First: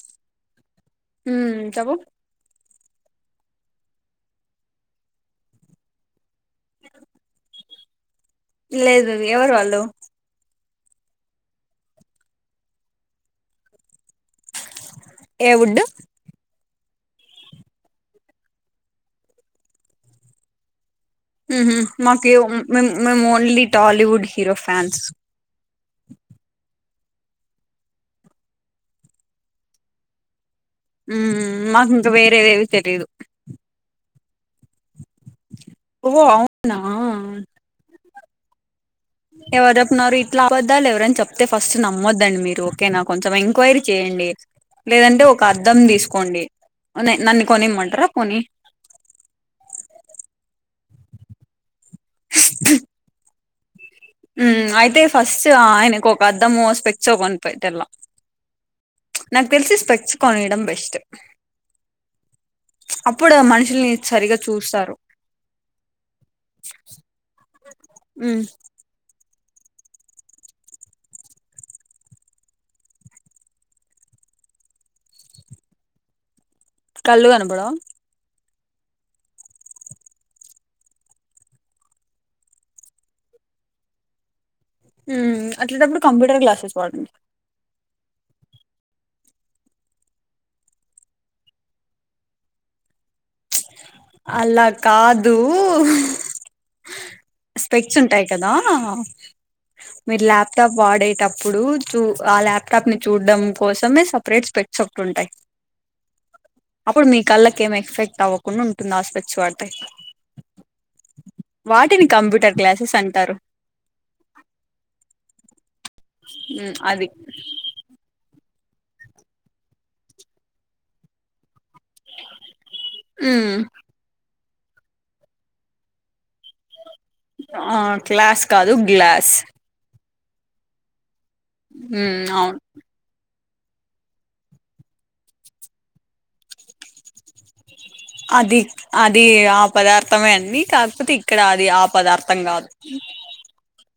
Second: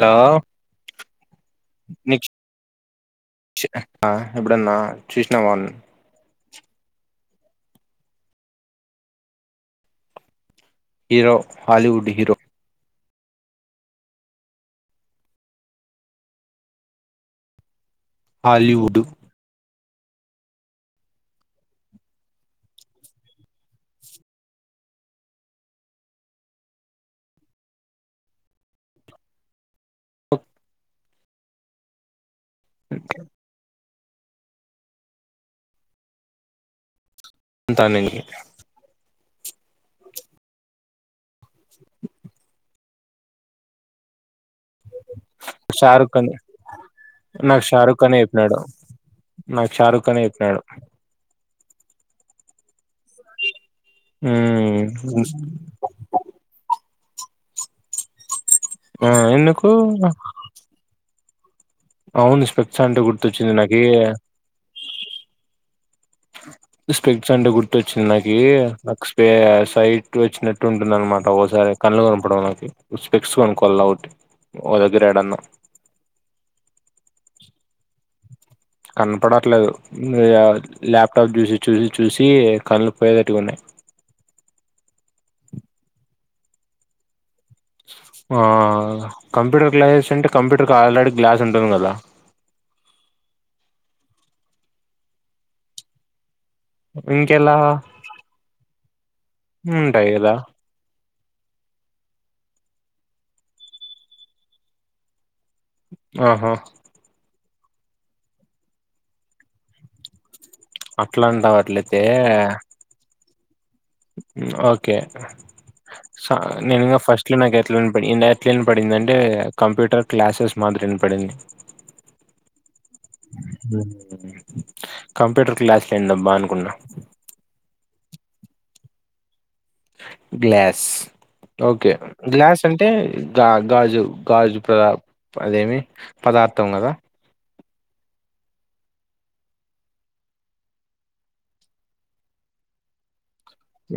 Hello ఉమ్ చెప్పు నీకు [unintelligible] ఎప్పుడన్నా చుసినవా అన్నా [inaudible] లేదు ఎవరు వాళ్ళు హీరో హాలీవుడ్ హీరో ఏ వుడ్ హాలీవుడ్ హుహు మక్యు వ్ మేం మేము ఓన్లీ టాలీవుడ్ హీరో ఫ్యాన్స్ ఉమ్ మాకింగా వేరేవేవి తెలీదు. ఓ అవునా అంతా నేను ఎవర్ చెప్పున్నారు ఇట్లా అవద్దాలు ఎవరని చెప్తే ఫస్ట్ నమ్మొద్దండి మీరు ఓకే నా కొంచెం ఎంక్వైరీ చేయండి లేదంటే ఒక అద్దం షారుఖ్ ఖాన్ తీసుకోండి నన్ను నాకు షారుఖ్ కొనిమ్మంటారా ఖానే కొని చెప్పినాడు నాకు షారుఖనే చెప్పిన్నాడు అయితే ఫస్ట్ ఆయనకు ఒక అద్దము స్పెక్టో కొనిపెటల్లా ఆ నాక్ ఎందుకు తెలిసి స్పెక్స్ కొనియడం బెస్ట్ అవును స్పెక్స్ అంటే అప్పుడు గుర్తొచ్చింది నాకి మనుషుల్ని సరిగా చూస్తారు స్పెక్స్ అంటే గుర్తుచ్చింది నాకి ఉమ్ నాకు స్పే సైట్ వచ్చినట్టు ఉంటుంది అనమాట ఓసారి కళ్ళు కనపడవ్ నాకు స్పెక్స్ కొనుకోల ఓటి ఓ దగ్గరేడన్నా కళ్ళు కనపడవ కనపడట్లేదు ల్యాప్టాప్ చూసి చూసి చూసి కళ్లు పోయేటట్లు ఉన్నాయి అట్లాటప్పుడు కంప్యూటర్ గ్లాసెస్ వాడండి ఆ కంప్యూటర్ గ్లాసెస్ అంటే కంప్యూటర్ కి ఆల్రెడీ గ్లాస్ ఉంటుంది కదా అలా కాదు ఇంకెలా స్పెక్స్ ఉంటాయి కదా ఉంటాయి మీరు కదా లాప్ టాప్ వాడేటప్పుడు చూ ఆ ల్యాప్టాప్ ని చూడడం కోసమే సెపరేట్ స్పెక్స్ ఒకటి ఉంటాయి ఆహా అప్పుడు మీ కళ్ళకి ఏం ఎఫెక్ట్ అవ్వకుండా ఉంటుంది ఆ స్పెక్స్ వాడితే అట్లా అంటావు అట్లయితే వాటిని కంప్యూటర్ గ్లాసెస్ అంటారు ఓకే స మ్మ్ నిజంగా అది ఫస్ట్ లో నాకైతే ఇం ఎట్ల వినపడింది అంటే కంప్యూటర్ క్లాసెస్ మాదిరి వినపడింది మ్మ్ కంప్యూటర్ క్లాసులెందబ్బ అనుకున్నా ఆ క్లాస్ కాదు గ్లాస్ గ్లాస్ ఓకే మ్మ్ అవును గ్లాస్ అంటే అంటే గా గాజు గాజు ప్రద అదేమి పదార్థం కదా అది అది ఆ పదార్థమే అండి కాకపోతే ఇక్కడ అది ఆ పదార్థం కాదు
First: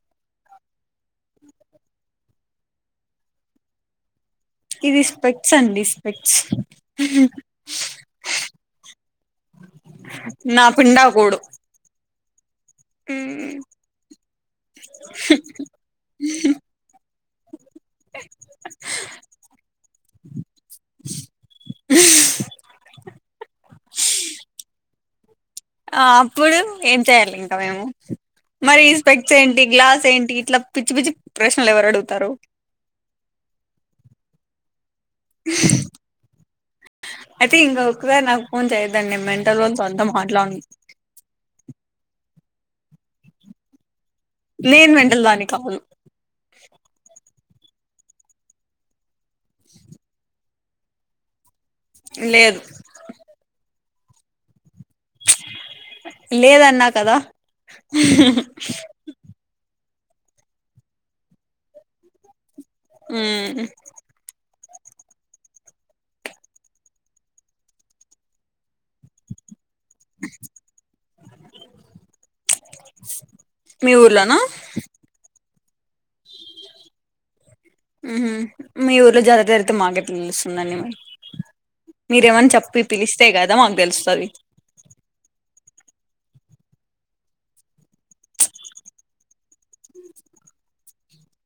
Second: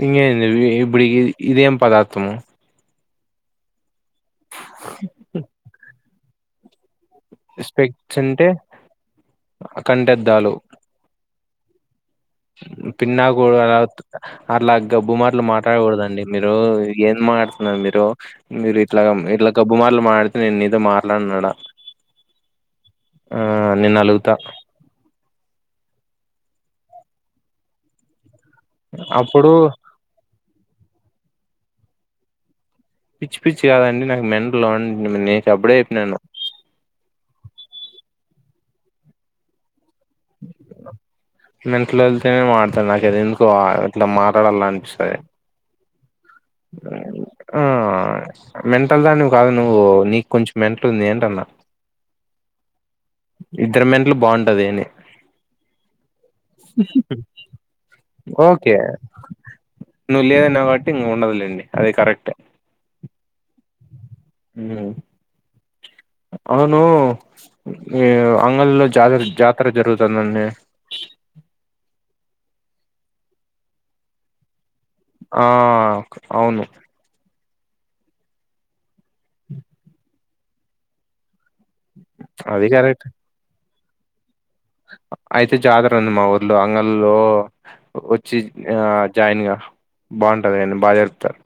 ఎందీ ఇది ఇప్పుడి ఇదేం పదార్థము ఇది స్పెక్స్ అండి స్పెక్స్ స్పెక్స్ అంటే కంటిదలు పిండాకుడు పిండాకుడు అనదు అట్లా గబ్బు మాటలు మాట్లాడకూడదండి మీరు ఏం మా మీరు మీరు ఇట్లా ఇట్లా కబ్బుమటలు మాడితే నేను మీతో మాట్లానున్నాడా ఆ నేను అలుగుతా ఆ అప్పుడు ఏం చెయ్యాలి ఇంకా మేము మరి ఈ స్పెక్స్ అప్పుడు ఏంటి గ్లాస్ సెంటీ ఇట్లా పిచ్చి పిచ్చి ప్రశ్నలు ఎవరు అడుగుతారు పిచ్చి పిచ్చి కాదండి నాకు మెంటల్లో అని నే మిక్ అప్పుడే చెప్పినను అయితే ఇంక ఒకసారి నాకు ఫోన్ చేయద్దండి మంటలోతో అంతా మాట్లాడను మెంట్లోల్తోనే మాడతాను నాక ఎందుకో అట్లా మ ట్లాడాలి నేను అనిపిస్తాది మెంటల్ దాన్ని కాదు ఆ మెంటల్ దానీవి కాదు నువ్వు నీకు కొంచెం మెంట్లు ఉంది అంటన్న లేదు ఇద్దరు మేంట్లు బాగుంటది అని లేదన్నా కదా ఓకే నువ్వు లేదన్నవ్ కాబట్టి ఇంక ఉండదులేండి అది కరెక్ట్ ఉ అవును ఇ అంగల్లో జాత జాతర జరుగుతుందండి మీ ఊర్లో నా ఆ అవును ఉహు మీ ఊర్లో జాతర జరుగుతే మాకేట్లా తేలుస్తుందండి మరి మీరేమన్నా అది చెప్పి కరెక్ట్ పిలిస్తే కదా మాకు తిలుస్తది అయితే జాతర ఉంది మా ఊర్లో అంగల్లో వచ్చి ఆ జాయిన్ గా బాగుంటది అండి బా జరుపుతారు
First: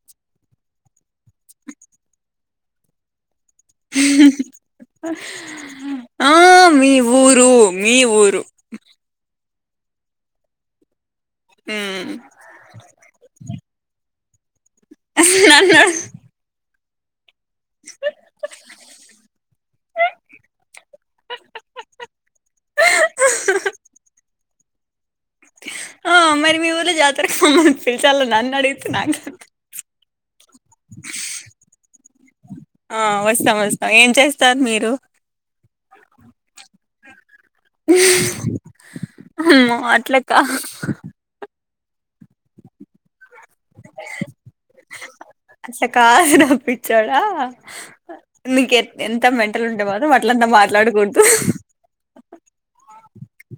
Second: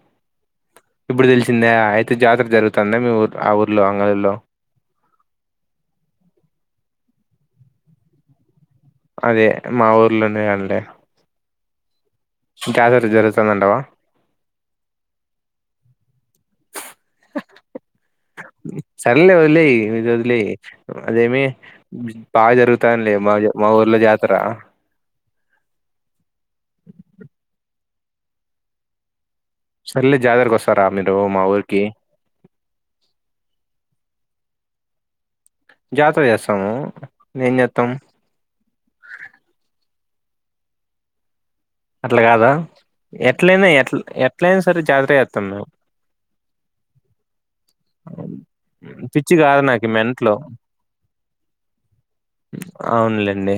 ఇప్పుడు తెలిసింద అయితే జాతర జరుగుతుందా మీ ఊరు ఆ ఊర్లో అంగళూలో ఆ మీ ఊరు మీ ఊరు అదే మా ఊర్లోనే అండీ ఉ [unintelligible] జరుగుతుందంటావా నన్న హ్ సర్లే వదిలేయి ఇది వదిలేయి అదేమి బాగా జరుగుతానులే మా మా ఊర్లో జాతర ఆ మరి మీ ఊర్ల జాతరకు రమ్మని పిలిచాల నన్ను అడుగితే నాకు సరే జాతర్కీ వస్తారా మీరు మా ఊరికి ఆ వస్తాం వస్తాం ఏం చేస్తారు మీరు జాతర చేస్తాము ఎంజేత్తం అమ్మో అట్లా కాద్ అట్లా కాదా ఎట్లయినా ఎట్ ఎట్లయినా సరే జాతర చేస్తాం మేము అట్లా కాదుర పిచ్చోడా నీకు ఎ ఎంత పిచ్చి కాదు మెంటల్ ఉంటే నాకు మాత్రం మెంట్లో అట్లంతా మాట్లాడుకుడదు అవునులేండి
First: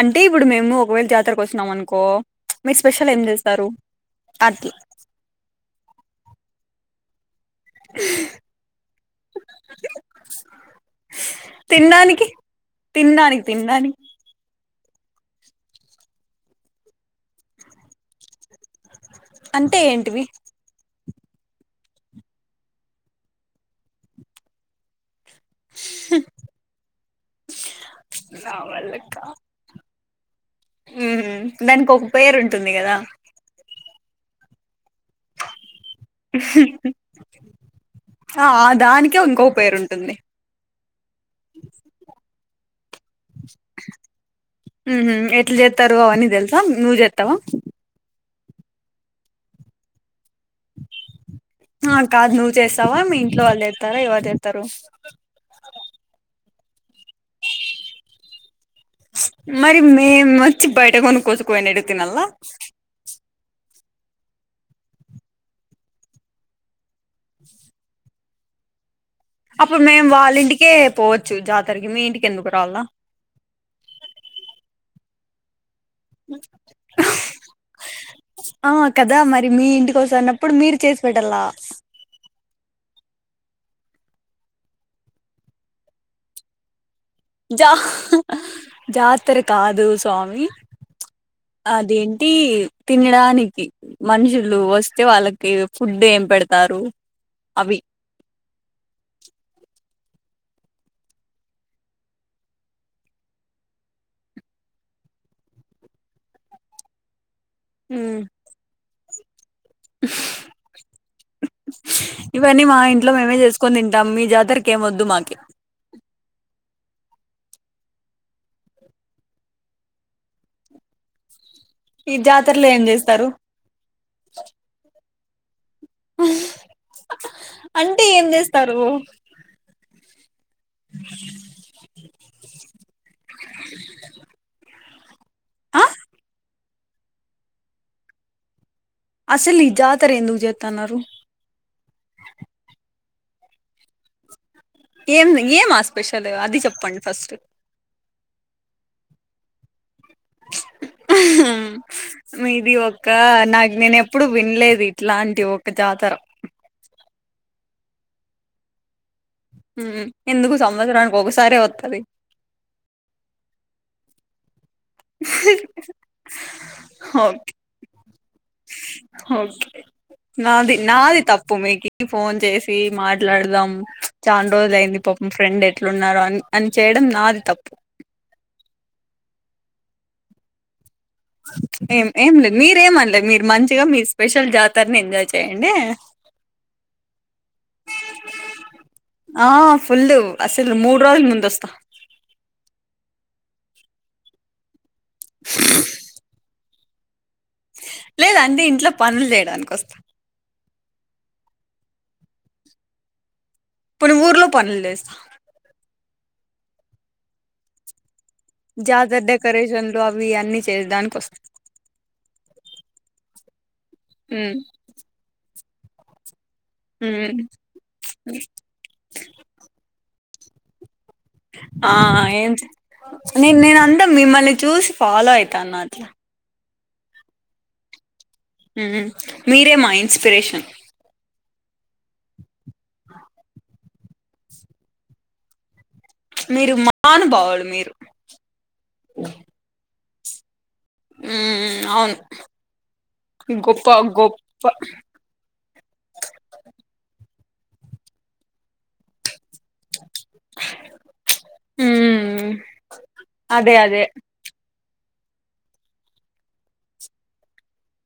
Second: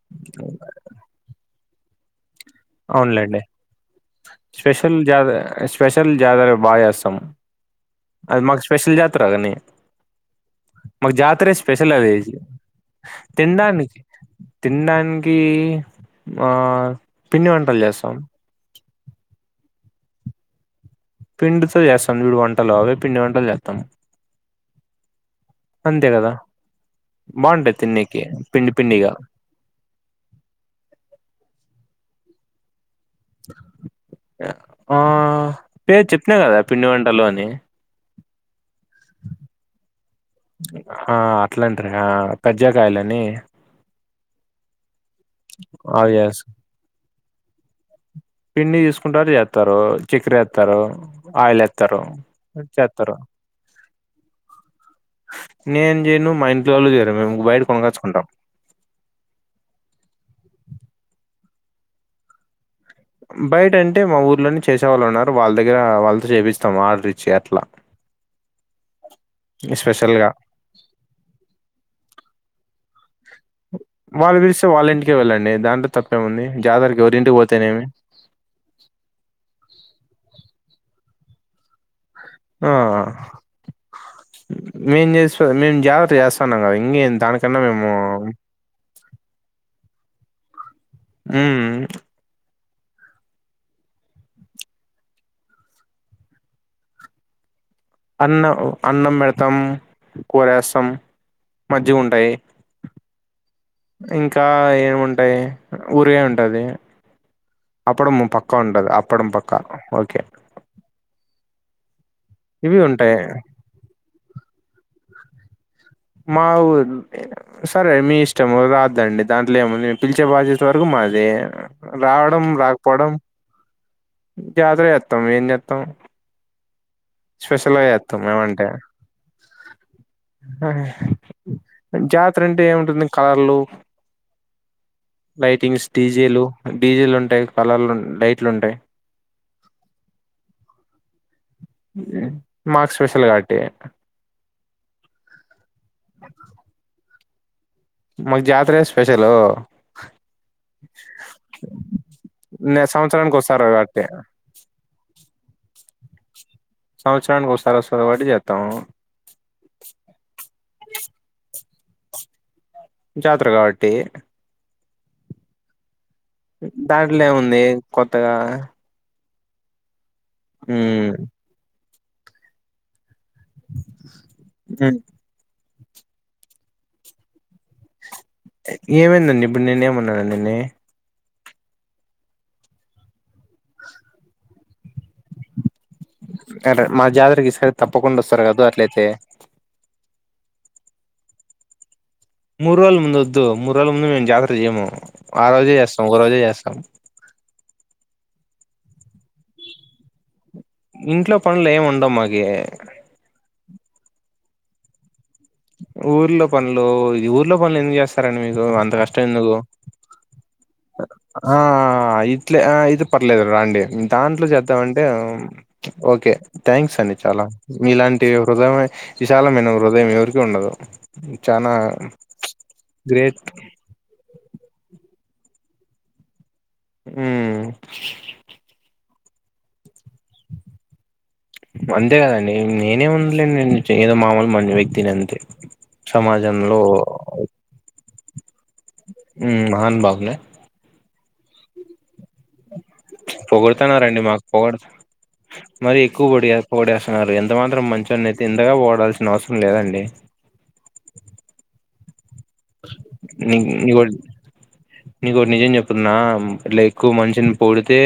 అంటే ఇప్పుడు మేము ఒకవేళ జాతరకు వచ్చినామనుకో అనుకో మీరు స్పెషల్ ఏం చేస్తారు అట్లా జత స్పెషల్ జాతర బా చేస్తాము అది మాకు స్పెషల్ జతాగాని మాకు జాతర స్పెషల్ అది తినడానికి తినడానికి తినడానికి తిన్డానికి తినడానికి ఆ పిండి వంటలు చేస్తాం అంటే ఏంటివి పిండితో చేస్తాం చుడు వంటలు అవే పిండి వంటలు చేస్తాం అంతే కదా బావుంటయి తిన్నీకి నా పిండి పిండిగా ఉ దానికి ఒక పేరు ఉంటుంది కదా ఆ పేరు చెప్పినా కదా పిండి వంటలూ అని ఆ దానికే ఇంకో పేరు ఉంటుంది ఆ అట్లాంటరు కజ్జాకాయలని ఎట్ల జేత్తారో అవి అవన్ని చేస్ తెలుసా నువ్వు జేత్తావా పిండి తీసుకుంటారు చేత్తారు చక్కెర వేత్తారు ఆయిల్ వేత్తరు చేత్తారు తాలేవా ఎవర్ చేత్తారు నేను చేయను మా ఇంట్లో వాళ్ళు చేయరు మేము బయట కొనగచ్చుకుంటాం మరి మేమొచ్చి బయట కొని కూచకుయినిడుగు తినాలా బయట అంటే మా ఊర్లోనే చేసేవాళ్ళు ఉన్నారు వాళ్ళ దగ్గర వాళ్ళతో చేపిస్తాము ఆర్డర్ ఇచ్చి అట్లా హ్మ్ అప్పుడ్ మేము వాళ్ళ ఇంటికే పోవచ్చు జాతరకి మీ ఇంటికి ఎందుకు రావాలా వాళ్ళు పిలిస్తే వాళ్ళ ఇంటికే వెళ్ళండి దాంట్లో తప్పేంముంది జాతరకి ఎవరింటికి పోతేనేమి ఆ కదా మరి మీ ఇంటికి వసున్నప్పుడు మీరు చేసి పెట్టాల ఆహ మేం చేస్త మేము జాతర్ చేస్తాన్నాం కదా ఇంకేం దానికన్నా జా మేము జాతర కాదు స్వామి హ్మ్ అదేంటి తినడానికి మనుషులు వస్తే వాళ్ళకి ఫుడ్ ఏం పెడతారు అవి అన్నం అన్నం బెడతాం కూరేస్తాం మజ్జిగుంటాయి ఇంకా ఏమింటాయి ఊరిగాయ్ ఉంటది అప్పుడు ఉమ్ పక్కా ఉంటది అప్పుడం పక్కా ఓకే ఇవన్నీ మా ఇవి ఇంట్లో ఉంటాయి మేమే చేసుకొని తింటాం మీ జాతరకి ఏమ్ వద్దు మాకి మాఊరతే సరే మీ ఇష్టము రావద్దండి దాంట్లో ఏముంది నేను పిలిచే బాధ్యత వరకు మాదే ఈ రావడం జాతరలో ఏం రాకపోవడం చేస్తారు జాతర చెస్తాం ఏం చేస్తాం అంటే ఏం ఏమంటే చేస్తారు జాతర అంటే ఏముంటుంది కలర్లు ఆ లైటింగ్స్ డీజేలు డీజేలు ఉంటాయి కలర్లు లైట్లు ఉంటాయి అసలీ జాతర ఎందుకుజేతున్నారు మాక్ స్పెషల్ కావట్టి ఏం ఏం ఆ స్పెషలు అది చెప్పండి ఫస్ట్ మాకు జాతరే స్పెషలు మీది నే ఒక సంవత్సరానికి వస్తారు నాక్ నేను కాబట్టి ఎప్పుడు వినలేదిది ఇట్లాంటి ఒక జాతర సంవత్సరానికి ఓసారి వస్తది కాబట్టి చేత్తాం ఎందుకు సంవత్సరానికి ఒకసారే వత్తది జాతర కాబట్టి దాంట్లో ఓ ఏముంది కొత్తగా ఓకే నాది ఉమ్ నాది తప్పు మీకి ఫోన్ చేసి మాట్లాడదాం చాన్ రోజులు ఉమ్ అయింది పాపంఫ్రెండ్ ఎట్లున్నారో అని అని చేయడం నాది తప్పు ఏమైందండి ఇప్పుడు నేనే ఏమన్నాన నేన్ని ఏం ఏం లేదు మీరేమనలేదు మీరు మంచిగా మీ స్పెషల్ జాతరని ఎంజాయ్ చేయండే. ఎంటే మా జాతరకి ఈసారి తప్పకుండా వస్తారు కదు అట్లయితే. ఆ ఫుల్లు అస్సలు మూడు రోజులు ముందొస్త. మూడు రోజుల ముందు వద్దు, మూడు రోజుల ముందు మేము జాతర చేయము ఆ రోజే చేస్తాము ఒక రోజే చేస్తాం. లేదంటే ఇంట్లో పనులు చేయడానికి వస్తా. ఇంట్లో పనులు ఏం ఉండవు మాకి. పోని ఊర్లో పనులు చేస్తా. ఊర్లో పనులు, ఊర్లో పనులు ఎందుకు చేస్తారండి మీరు. జాతర డెకరేషన్లు అవి అన్నీ ఆ ఇట్లే ఆ ఇది పర్లేదు రండి దాంట్లో ఉమ్ చేద్దామంటే ఓకే థ్యాంక్స్ అండి ఉమ్ చాలా మీలాంటి హృదయమే విశాలమైన హృదయం ఎవరికీ ఉండదు. చానా ఆ ఏం గ్రేట్ నేను నేను అంతా మిమ్మల్ని చూసి ఫాలో అయితాన్న అట్లా. ఉహ్ మ్మ్ మీరే మా ఇన్స్పిరేషన్. అంతే కదండి నేనే ఉండలేను చే ఏదో మామూలు మ [inaudible] వ్యక్తిని అంతే. సమాజంలో అది మీరు హ్మ్ మహాన్ బాగుందా. హ్మ్ అవును. గొప్ప పొగుడుతున్నారండి మాకు గొప్ప పొగుడుత మరి ఎక్కువ పొడిగే పొగిడేస్తున్నారు, ఎంత మాత్రం మంచ్చోనయితే ఇంతగా పొగడాల్సిన అవసరం లేదండి. హ్మ్ [unintelligible] నీకోటి నిజం చెప్తున్నా ఇట్ల ఎక్కువ మనిషిని పొగిడితే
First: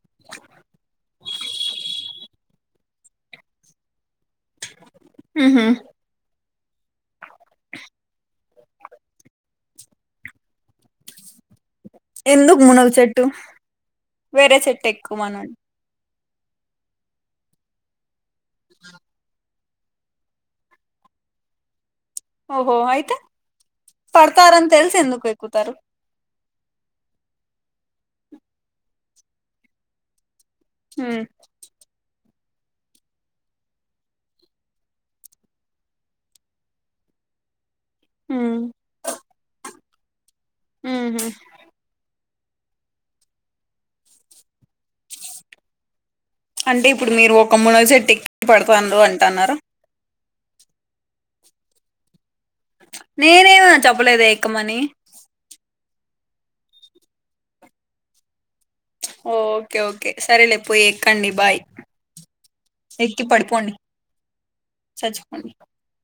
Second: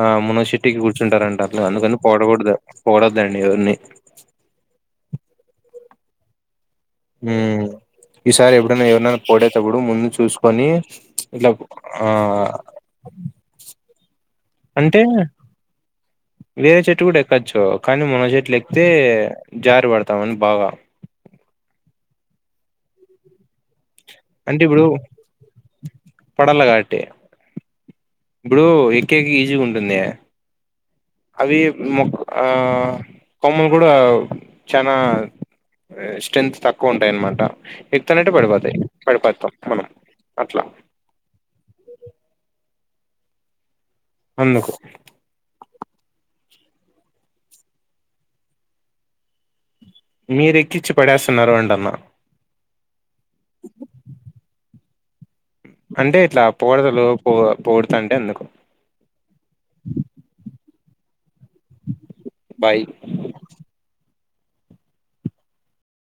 ఆ మునగ షెట్టేక్కి కూర్చుంటారంట అట్లా అందుకని అందుకు పొగడకూడదు పొగడొద్దండి ఎవర్ని. ఆహా హ్మ్ ఈసారి ఎప్పుడైనా ఎవరినన్నా పొగిడేటప్పుడు ముందు చూసుకొని ఇట్లా ఆ ఎందుకు మునగ చెట్టు వేరే చెట్టు అంటే ఎక్కుమనండి. వేరే చెట్టు కూడా ఎక్కచ్చు కానీ మునగ చెట్లు ఎక్కితే జారి పడతామని బాగా ఓహో అయితే అంటే పడతారని ఇప్పుడు తెల్సి ఎందుకు ఎక్కుతరు. పడాల కాట్టి ఇప్పుడు ఎక్కేకి ఈజీగా ఉంటుందిగా హ్ అవి మె ఆ కొమ్మలు కూడా చానా స్ట్రెంత్ తక్కువ ఉంటాయి అనమాట. ఎక్తనట్టే మ్మ్ పడిపోతయి పడిపోతాం మనం అట్లా. ఆహా అందుకు అంటే ఇప్పుడు మీరు ఒక మునగ చెట్టు ఎక్కి పడుతాంర్రు అంటన్నార. మీరు ఎక్కిచ్చి పడేస్తున్నారు అంటున్న. నేనేమే చెప్పలేదే ఎక్కమనీ. అంటే ఇట్లా పొగడ్తలు పొ పొగుడ్తాంటే అందుకు. ఓకే ఓకే సరేలే పోయి ఎక్కండి బాయ్. బాయ్ ఎక్కి పడిపోండి చచ్చిపోండి